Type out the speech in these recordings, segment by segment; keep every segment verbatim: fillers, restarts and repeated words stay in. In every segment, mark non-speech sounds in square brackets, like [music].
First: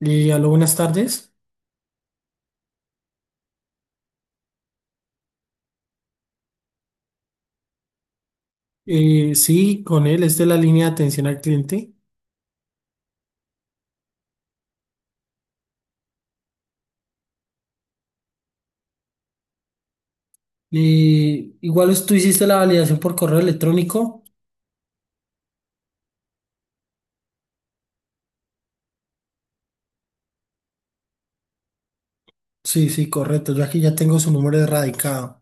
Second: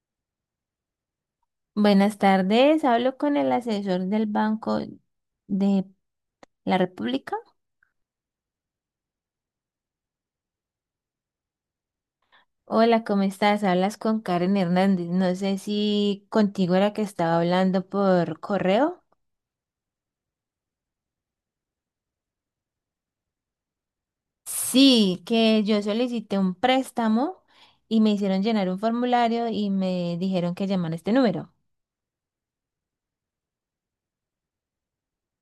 Eh, aló, buenas tardes. Buenas tardes, hablo con el asesor del Banco de la República. Eh, sí, con él es de la línea de atención al cliente. Hola, ¿cómo estás? Hablas con Karen Hernández. No sé si contigo era que estaba hablando por correo. Eh, igual tú hiciste la validación por correo electrónico. Sí, que yo solicité un préstamo y me hicieron llenar un formulario y me dijeron que llamara a este número. Sí, sí, Correcto. Yo aquí ya tengo su número erradicado.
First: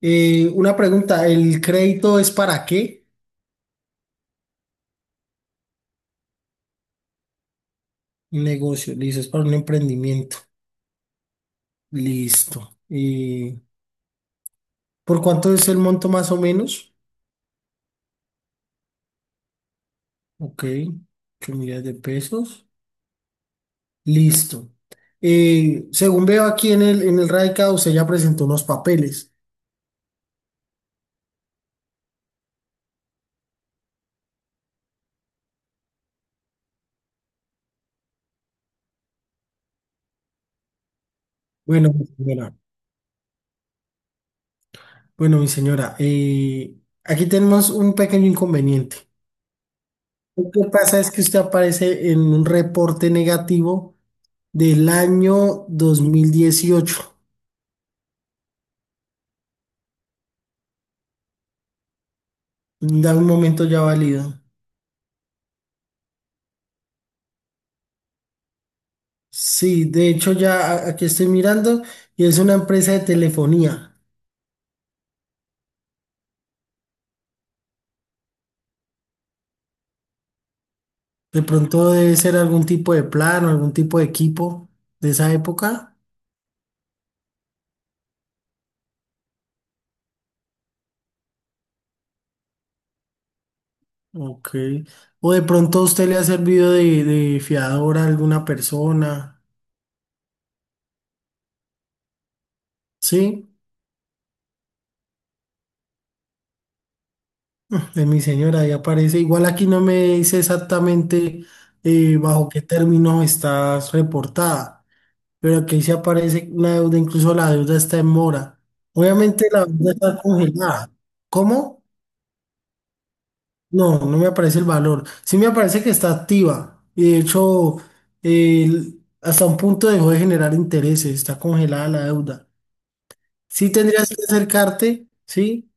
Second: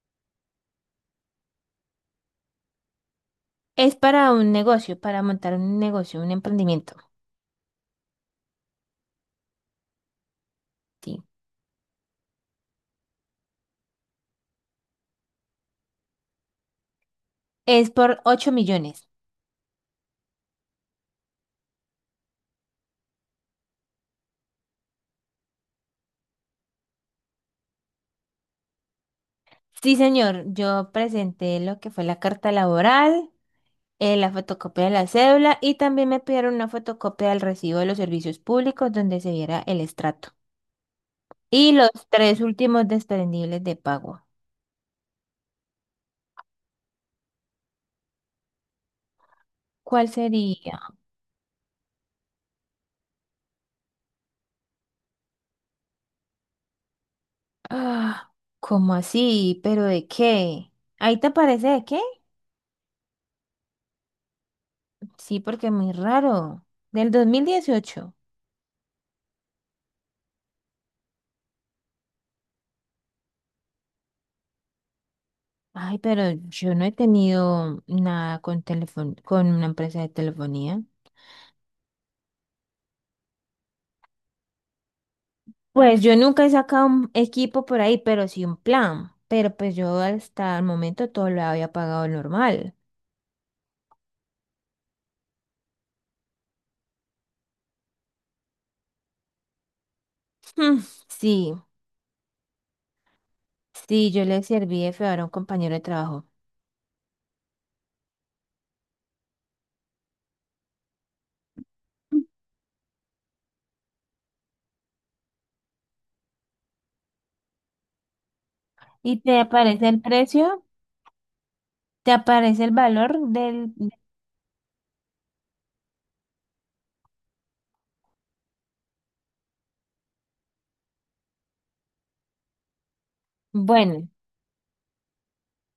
Eh, una pregunta, ¿el crédito es para qué? Es para un negocio, para montar un negocio, un emprendimiento. Un negocio, listo, es para un emprendimiento. Sí. Listo. Eh, ¿Por cuánto es el monto más o menos? Es por ocho millones. Ok, ocho millones de pesos. Listo. Eh, según veo aquí en el, en el radicado, usted ya presentó unos papeles. Sí, señor, yo presenté lo que fue la carta laboral, eh, la fotocopia de la cédula y también me pidieron una fotocopia del recibo de los servicios públicos donde se viera el estrato. Y los Bueno, mi tres señora, últimos desprendibles de pago. bueno, mi señora, eh, aquí tenemos un pequeño inconveniente. ¿Cuál Lo que sería? pasa es que usted aparece en un reporte negativo del año dos mil dieciocho. Ah, ¿cómo así? ¿Pero de qué? ¿Ahí te aparece de qué? Da un momento, ya válido. Sí, porque es muy raro. Del dos mil dieciocho. Sí, de hecho ya a- aquí estoy mirando y es una empresa de telefonía. Ay, pero yo no he tenido nada con teléfono, con una empresa de telefonía. De pronto debe ser algún tipo de plan o algún tipo de equipo de esa época. Pues yo nunca he sacado un equipo por ahí, pero sí un plan. Pero pues yo hasta el momento todo lo había pagado normal. [laughs] Ok. O de pronto a usted le ha servido de, de fiador a alguna persona. Mm, Sí, ¿Sí? sí, yo le serví de feo a un compañero de trabajo. De mi señora, ahí aparece. Igual aquí no me dice exactamente eh, bajo qué término estás reportada, pero aquí sí aparece una deuda, incluso la deuda está en mora. ¿Y te Obviamente la aparece deuda el está precio? congelada. ¿Cómo? ¿Te aparece el valor del... de- No, no me aparece el valor. Sí me aparece que está activa. Y de hecho, eh, hasta un punto dejó de generar intereses, está congelada la deuda. Sí Bueno, tendrías que acercarte, ¿sí?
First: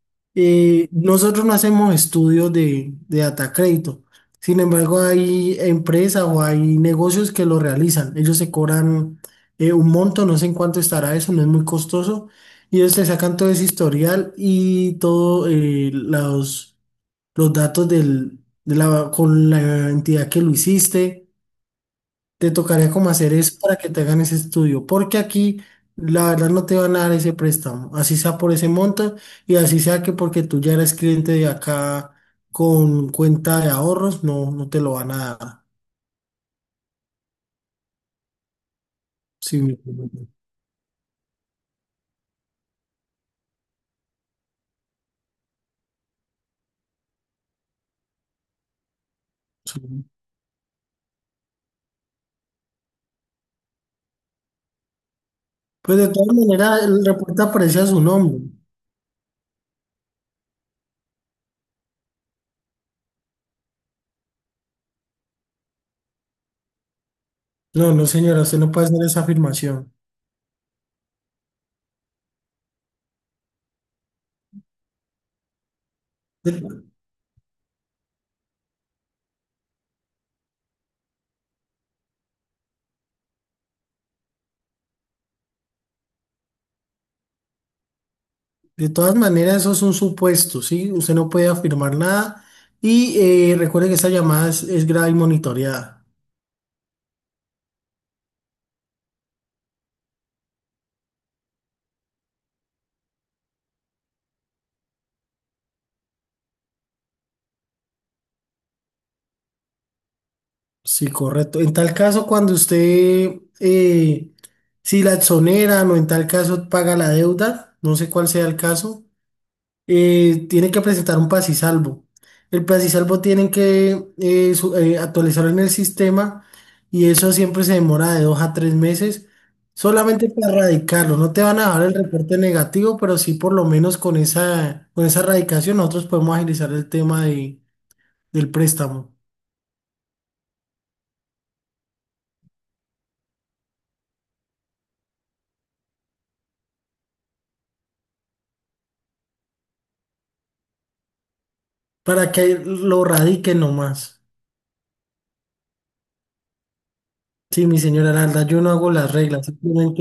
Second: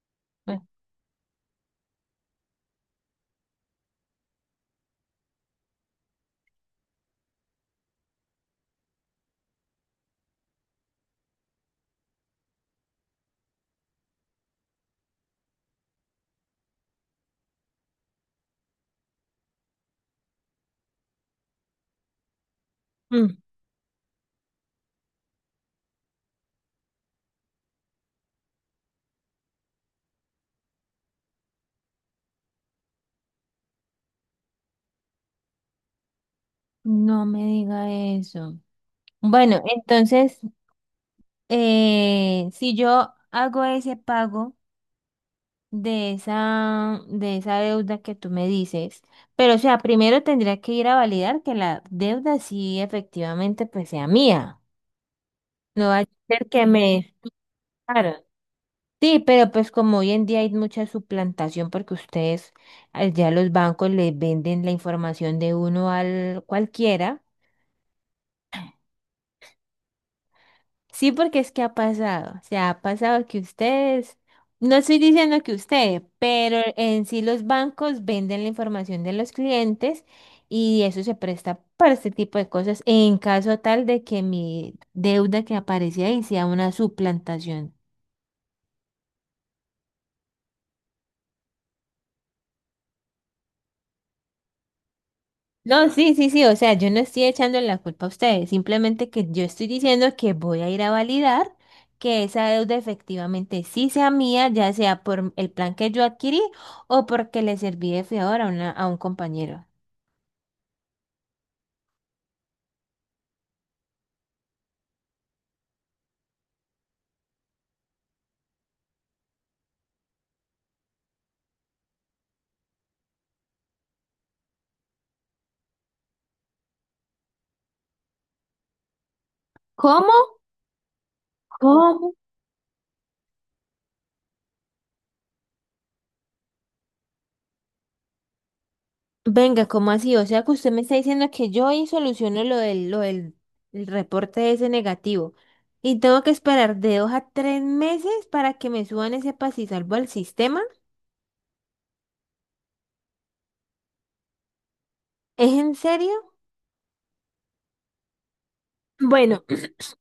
eh, Eh, nosotros no hacemos estudios de, de data crédito. Sin embargo, hay empresas o hay negocios que lo realizan. Ellos se cobran eh, un monto, no sé en cuánto estará eso, no es muy costoso. Y ellos te sacan todo ese historial y todos los, los datos del, de la, con la entidad que lo hiciste. Te tocaría como hacer mm, es para que te hagan ese estudio, porque aquí la verdad no te van a dar ese préstamo, así sea por ese monto y así sea que porque tú ya eres cliente de acá con cuenta de ahorros, no, no te lo van a dar. no me diga eso. Bueno, Sí, mi hermano, entonces, eh, si yo hago ese pago... de esa, de esa deuda que tú me dices. Pero, o sea, sí. primero tendría que ir a validar que la deuda sí efectivamente pues sea mía. No Pues va a de todas ser que maneras, el me... reporte aparece a su Claro. nombre. Sí, pero pues como hoy en día hay mucha suplantación porque ustedes eh, ya los bancos les venden la información de uno al cualquiera. No, no, señora, usted no puede hacer esa afirmación. Sí, porque es que ha pasado, o sea, ha pasado que ustedes, no estoy diciendo que ustedes, De, pero en sí los bancos venden la información de los clientes y eso se presta para este tipo de cosas en caso tal de que mi deuda que aparece ahí sea una suplantación. de todas maneras, eso es un supuesto, ¿sí? Usted no puede afirmar nada y eh, recuerde que esa llamada es es grave y No, monitoreada. sí, sí, sí, o sea, yo no estoy echando la culpa a ustedes, simplemente que yo estoy diciendo que voy a ir a validar que esa deuda efectivamente sí sea mía, ya sea por el plan que yo adquirí o porque le serví de fiador a una, a un compañero. Sí, correcto. En tal caso, cuando usted, eh, si la exoneran o en tal caso paga la deuda, no sé cuál sea el caso, eh, tiene que presentar un pasisalvo. El pasisalvo tienen que eh, su- eh, actualizarlo en el sistema y eso siempre se demora de dos a tres meses ¿Cómo? solamente para erradicarlo. No te van a dar el ¿Cómo? reporte negativo, pero sí por lo menos con esa, con esa erradicación nosotros podemos agilizar el tema de, del préstamo Venga, ¿cómo así? O sea, que usted me está diciendo que yo ahí soluciono lo del, lo del el reporte ese negativo y tengo que esperar de dos a tres meses para que me suban ese paz y salvo al sistema. para que lo radiquen nomás. ¿Es en serio? Sí, mi señora, la yo no hago las Bueno. reglas,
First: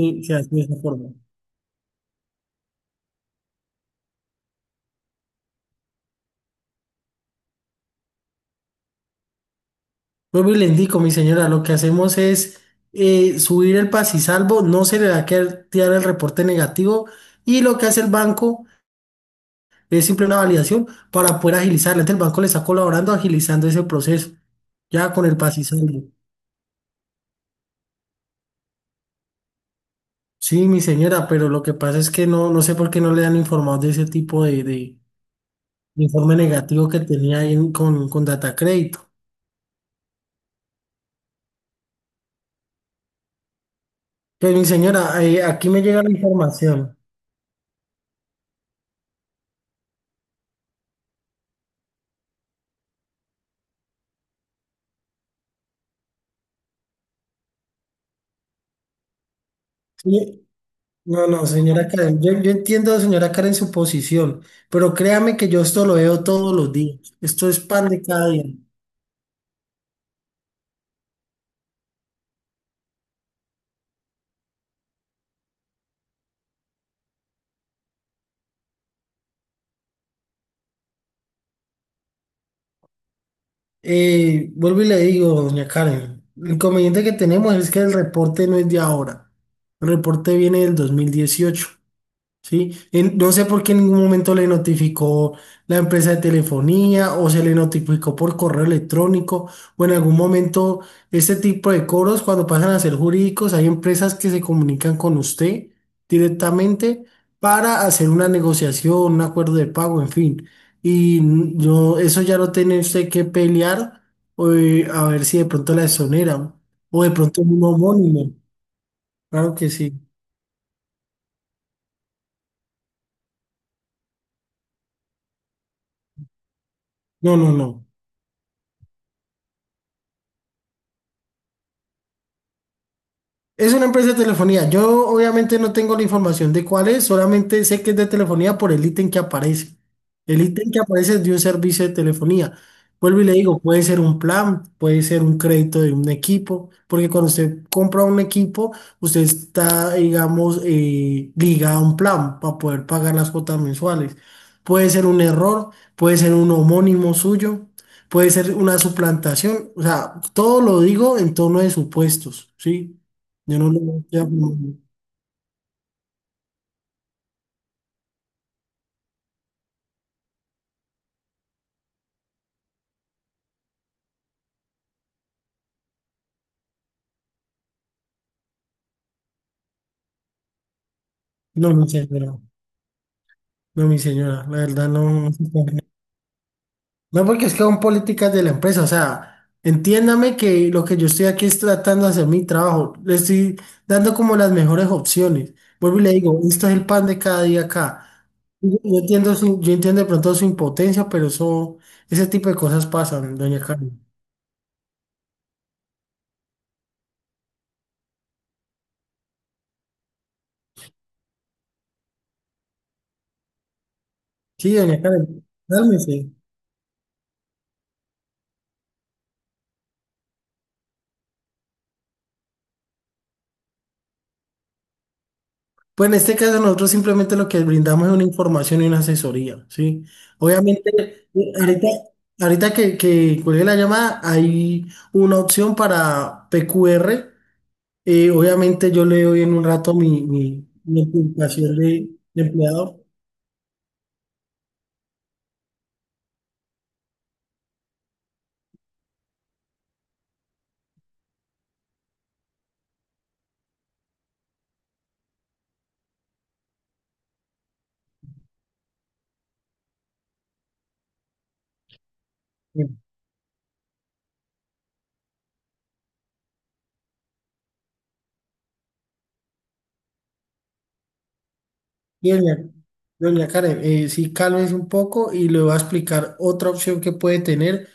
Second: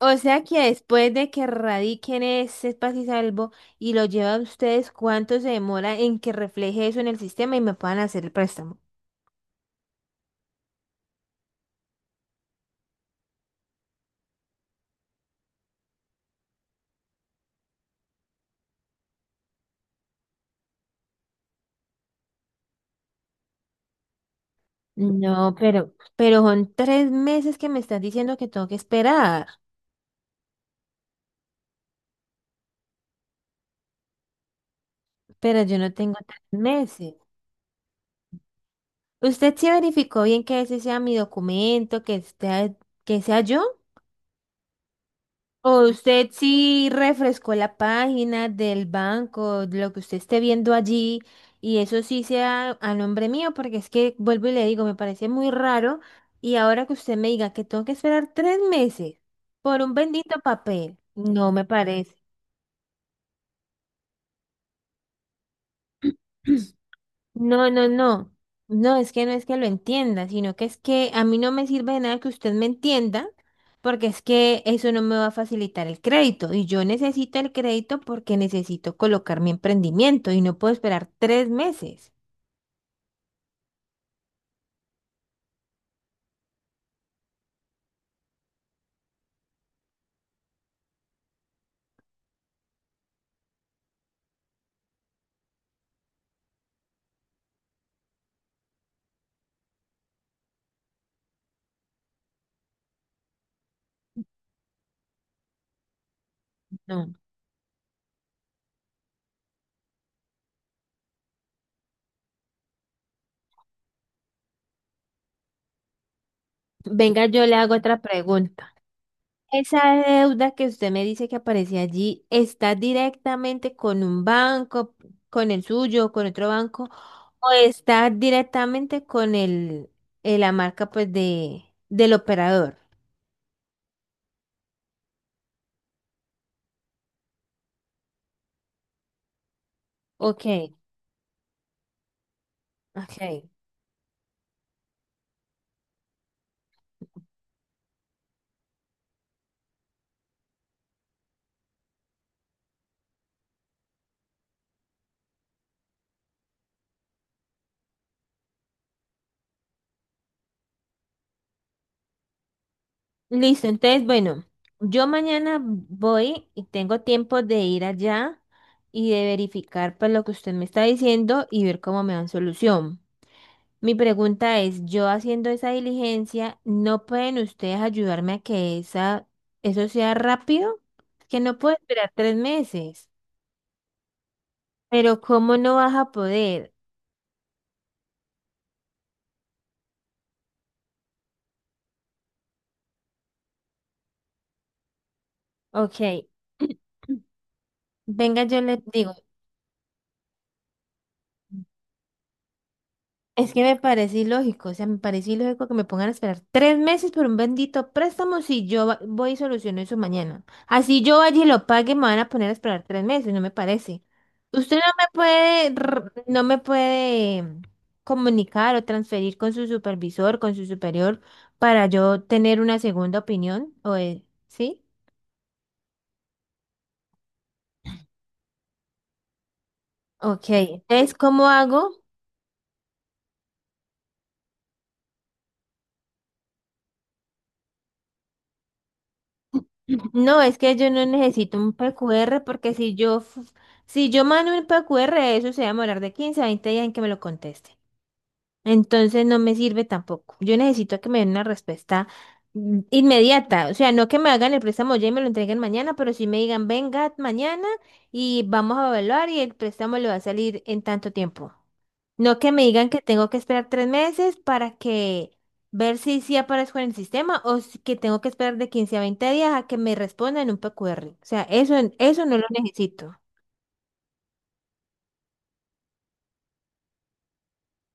O se sea hace que de esa forma. después de que radiquen ese espacio y salvo y lo llevan ustedes, ¿cuánto se demora en que refleje eso en el sistema y me puedan hacer el préstamo? Vuelvo y le indico, mi señora, lo que hacemos es eh, subir el pasisalvo, no se le va a quedar tirar el reporte negativo y lo que hace el banco es simple una validación para poder agilizarla. Entonces, el banco le está colaborando agilizando ese proceso, ya con el No, pero, pasisalvo. pero son tres meses que me están diciendo que tengo que esperar, Sí, mi señora, pero lo que pasa es que no, no sé por qué no le han informado de ese tipo de, de- pero yo no de tengo informe tres negativo que meses. tenía ahí en- con, con Data Crédito. ¿Usted sí verificó bien que ese sea mi documento, que sea, que sea yo? Pues, mi señora, eh, aquí O me llega la usted sí información. refrescó la página del banco, lo que usted esté viendo allí, y eso sí sea a nombre mío, porque es que vuelvo y le digo, me parece muy raro, y ahora que usted me diga que tengo que esperar tres meses por un bendito Y- papel, No, no, no me señora parece. Karen, yo, yo entiendo, señora Karen, su posición, pero créame que yo esto lo veo todos los días, esto es No, no, pan de cada no. día. No, es que no es que lo entienda, sino que es que a mí no me sirve de nada que usted me entienda, porque es que eso no me va a facilitar el crédito. Y yo necesito el crédito porque necesito colocar mi emprendimiento y no puedo esperar tres meses. Eh, vuelvo y le digo, doña Karen, el inconveniente que tenemos es que el reporte no es de ahora, el reporte viene del dos mil dieciocho. Sí, en- no sé por qué en ningún momento le notificó la empresa de telefonía o se le notificó por correo electrónico o en algún momento este tipo de cobros cuando pasan a ser jurídicos, hay empresas que se comunican con usted directamente No. para hacer una negociación, un acuerdo de pago, en fin. Y n- no, eso ya lo tiene usted que pelear eh, a ver si de pronto la exoneran o de Venga, pronto yo le un hago otra homónimo. pregunta. Claro que Esa sí. deuda que usted me dice que aparece allí, ¿está directamente con un banco, con el suyo, con otro banco, No, o no, no. está directamente con el, eh, la marca pues de, del operador? Es una empresa de telefonía. Yo obviamente no tengo la información de cuál es, solamente sé que es de telefonía por el ítem que aparece. El Ok, ítem que aparece es de un servicio de telefonía. Vuelvo y le ok. digo, puede ser un plan, puede ser un crédito de un equipo, porque cuando usted compra un equipo, usted está, digamos, eh, ligado a un plan para poder pagar las cuotas mensuales. Puede ser un error, puede ser un homónimo suyo, puede ser una suplantación. O sea, todo lo digo en torno de supuestos, ¿sí? Yo Listo, no, no, entonces, ya, bueno, no, yo mañana voy y tengo tiempo de ir allá y de verificar pues lo que usted me está diciendo y ver cómo me dan solución. Mi pregunta es, yo haciendo esa diligencia, ¿no pueden ustedes ayudarme a que esa, eso sea rápido? Es que no no, puedo mi esperar señora, tres meses. no, mi señora, la verdad Pero no. No, se ¿cómo no puede. vas a poder? No, porque es que son políticas de la empresa, o sea, entiéndame que lo que yo estoy aquí es tratando de hacer mi trabajo, le estoy dando como las mejores opciones. Ok. Vuelvo y le digo, esto es el pan [clears throat] de cada día acá. Venga, yo Yo les yo digo. entiendo su- yo entiendo de pronto su impotencia, pero eso, ese tipo de cosas pasan, Es doña que me Carmen. parece ilógico, o sea, me parece ilógico que me pongan a esperar tres meses por un bendito préstamo si yo va- voy y soluciono eso mañana. Así yo vaya y lo pague, me van a poner a esperar tres meses, no me parece. Usted Sí, no doña me Carmen, puede, r- cálmese. no me puede comunicar o transferir con su supervisor, con su superior, para yo tener una segunda opinión, o, eh, ¿sí? Pues en este caso nosotros simplemente lo que brindamos es una información y una asesoría, ¿sí? Ok, Obviamente, entonces, ¿cómo eh, ahorita, hago? ahorita que, que cuelgue la llamada, hay una opción para P Q R. Eh, obviamente yo le doy en un rato mi, No, es mi, que yo mi no necesito un ocupación de, P Q R de porque si empleador. yo, f- si yo mando un P Q R, eso se va a demorar de quince a veinte días en que me lo conteste. Entonces no me sirve tampoco. Yo necesito que me den una respuesta mm, inmediata. O sea, no que me hagan el préstamo ya y me lo entreguen mañana, pero sí me digan, venga mañana y vamos a evaluar y el préstamo le va a salir en tanto tiempo. No que me Y digan que tengo que esperar tres meses para que ver si sí aparezco en el sistema o si- que tengo que esperar de quince a veinte días a que me respondan un P Q R. O sea, eso, eso no lo Doña, necesito. doña Karen, eh, sí, cálmese un poco y le voy a explicar otra opción que puede tener,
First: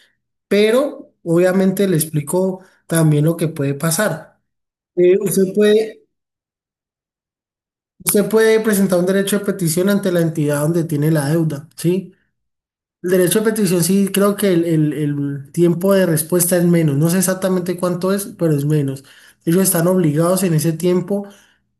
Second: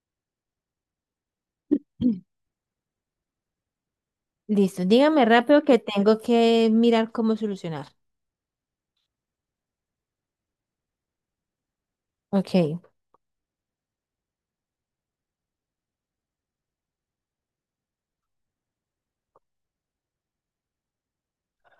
pero obviamente le [clears throat] explico también lo que puede pasar. Listo, Eh, dígame usted rápido que puede... tengo que mirar cómo solucionar. Usted puede presentar un derecho de petición ante la entidad donde tiene la deuda, ¿sí? Ok. El derecho de petición, sí, creo que el, el- el tiempo de respuesta es menos. No sé exactamente cuánto es, pero es menos. Ellos están obligados en ese tiempo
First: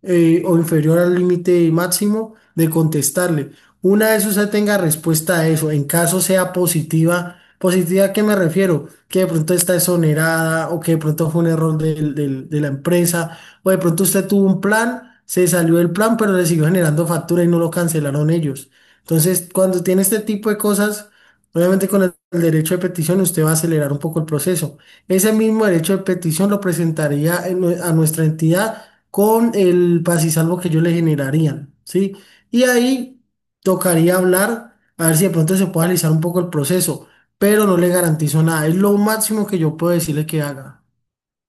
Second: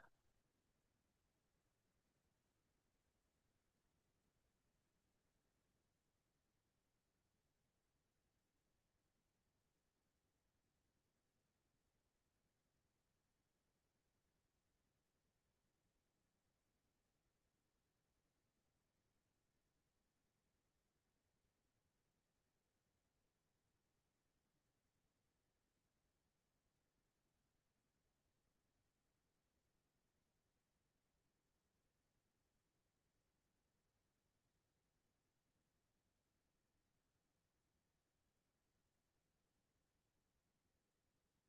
eh, o inferior al límite máximo de contestarle. Una vez usted tenga respuesta a eso, en caso sea positiva, positiva, ¿a qué me refiero? Que de pronto está exonerada o que de pronto fue un error del- del- de la empresa o de pronto usted tuvo un plan, se salió del plan, pero le siguió generando factura y no lo cancelaron ellos. Entonces, cuando tiene este tipo de cosas, obviamente con el el derecho de petición usted va a acelerar un poco el proceso. Ese mismo derecho de petición lo presentaría en nue- a nuestra entidad con el pasisalvo que ellos le generarían, ¿sí? Y ahí tocaría hablar, a ver si de pronto se puede alisar un poco el proceso, pero no le garantizo nada. Es lo máximo que yo puedo decirle que haga.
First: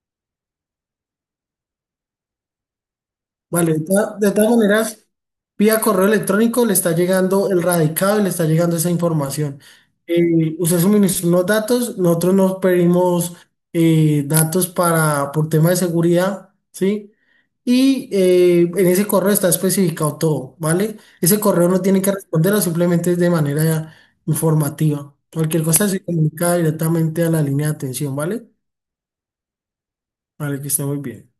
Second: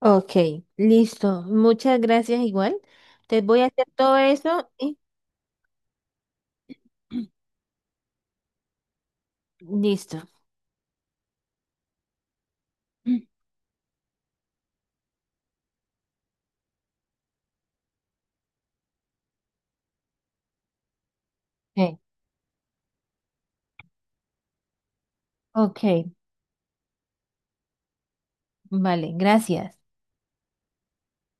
Ok, listo. Muchas gracias igual. Te voy a Vale, de hacer todo todas de todas eso y maneras, vía correo electrónico le está [clears throat] llegando el radicado y le está llegando esa información. listo. Eh, usted suministró unos datos, nosotros nos pedimos [clears throat] eh, datos para, por tema de seguridad, ¿sí? Y eh, en ese correo está especificado todo, ¿vale? Ese correo no Ok, tiene que responderlo, simplemente es de manera informativa. Cualquier ok, cosa se comunica directamente a la línea de atención, ¿vale? vale, gracias. Vale, que esté muy bien.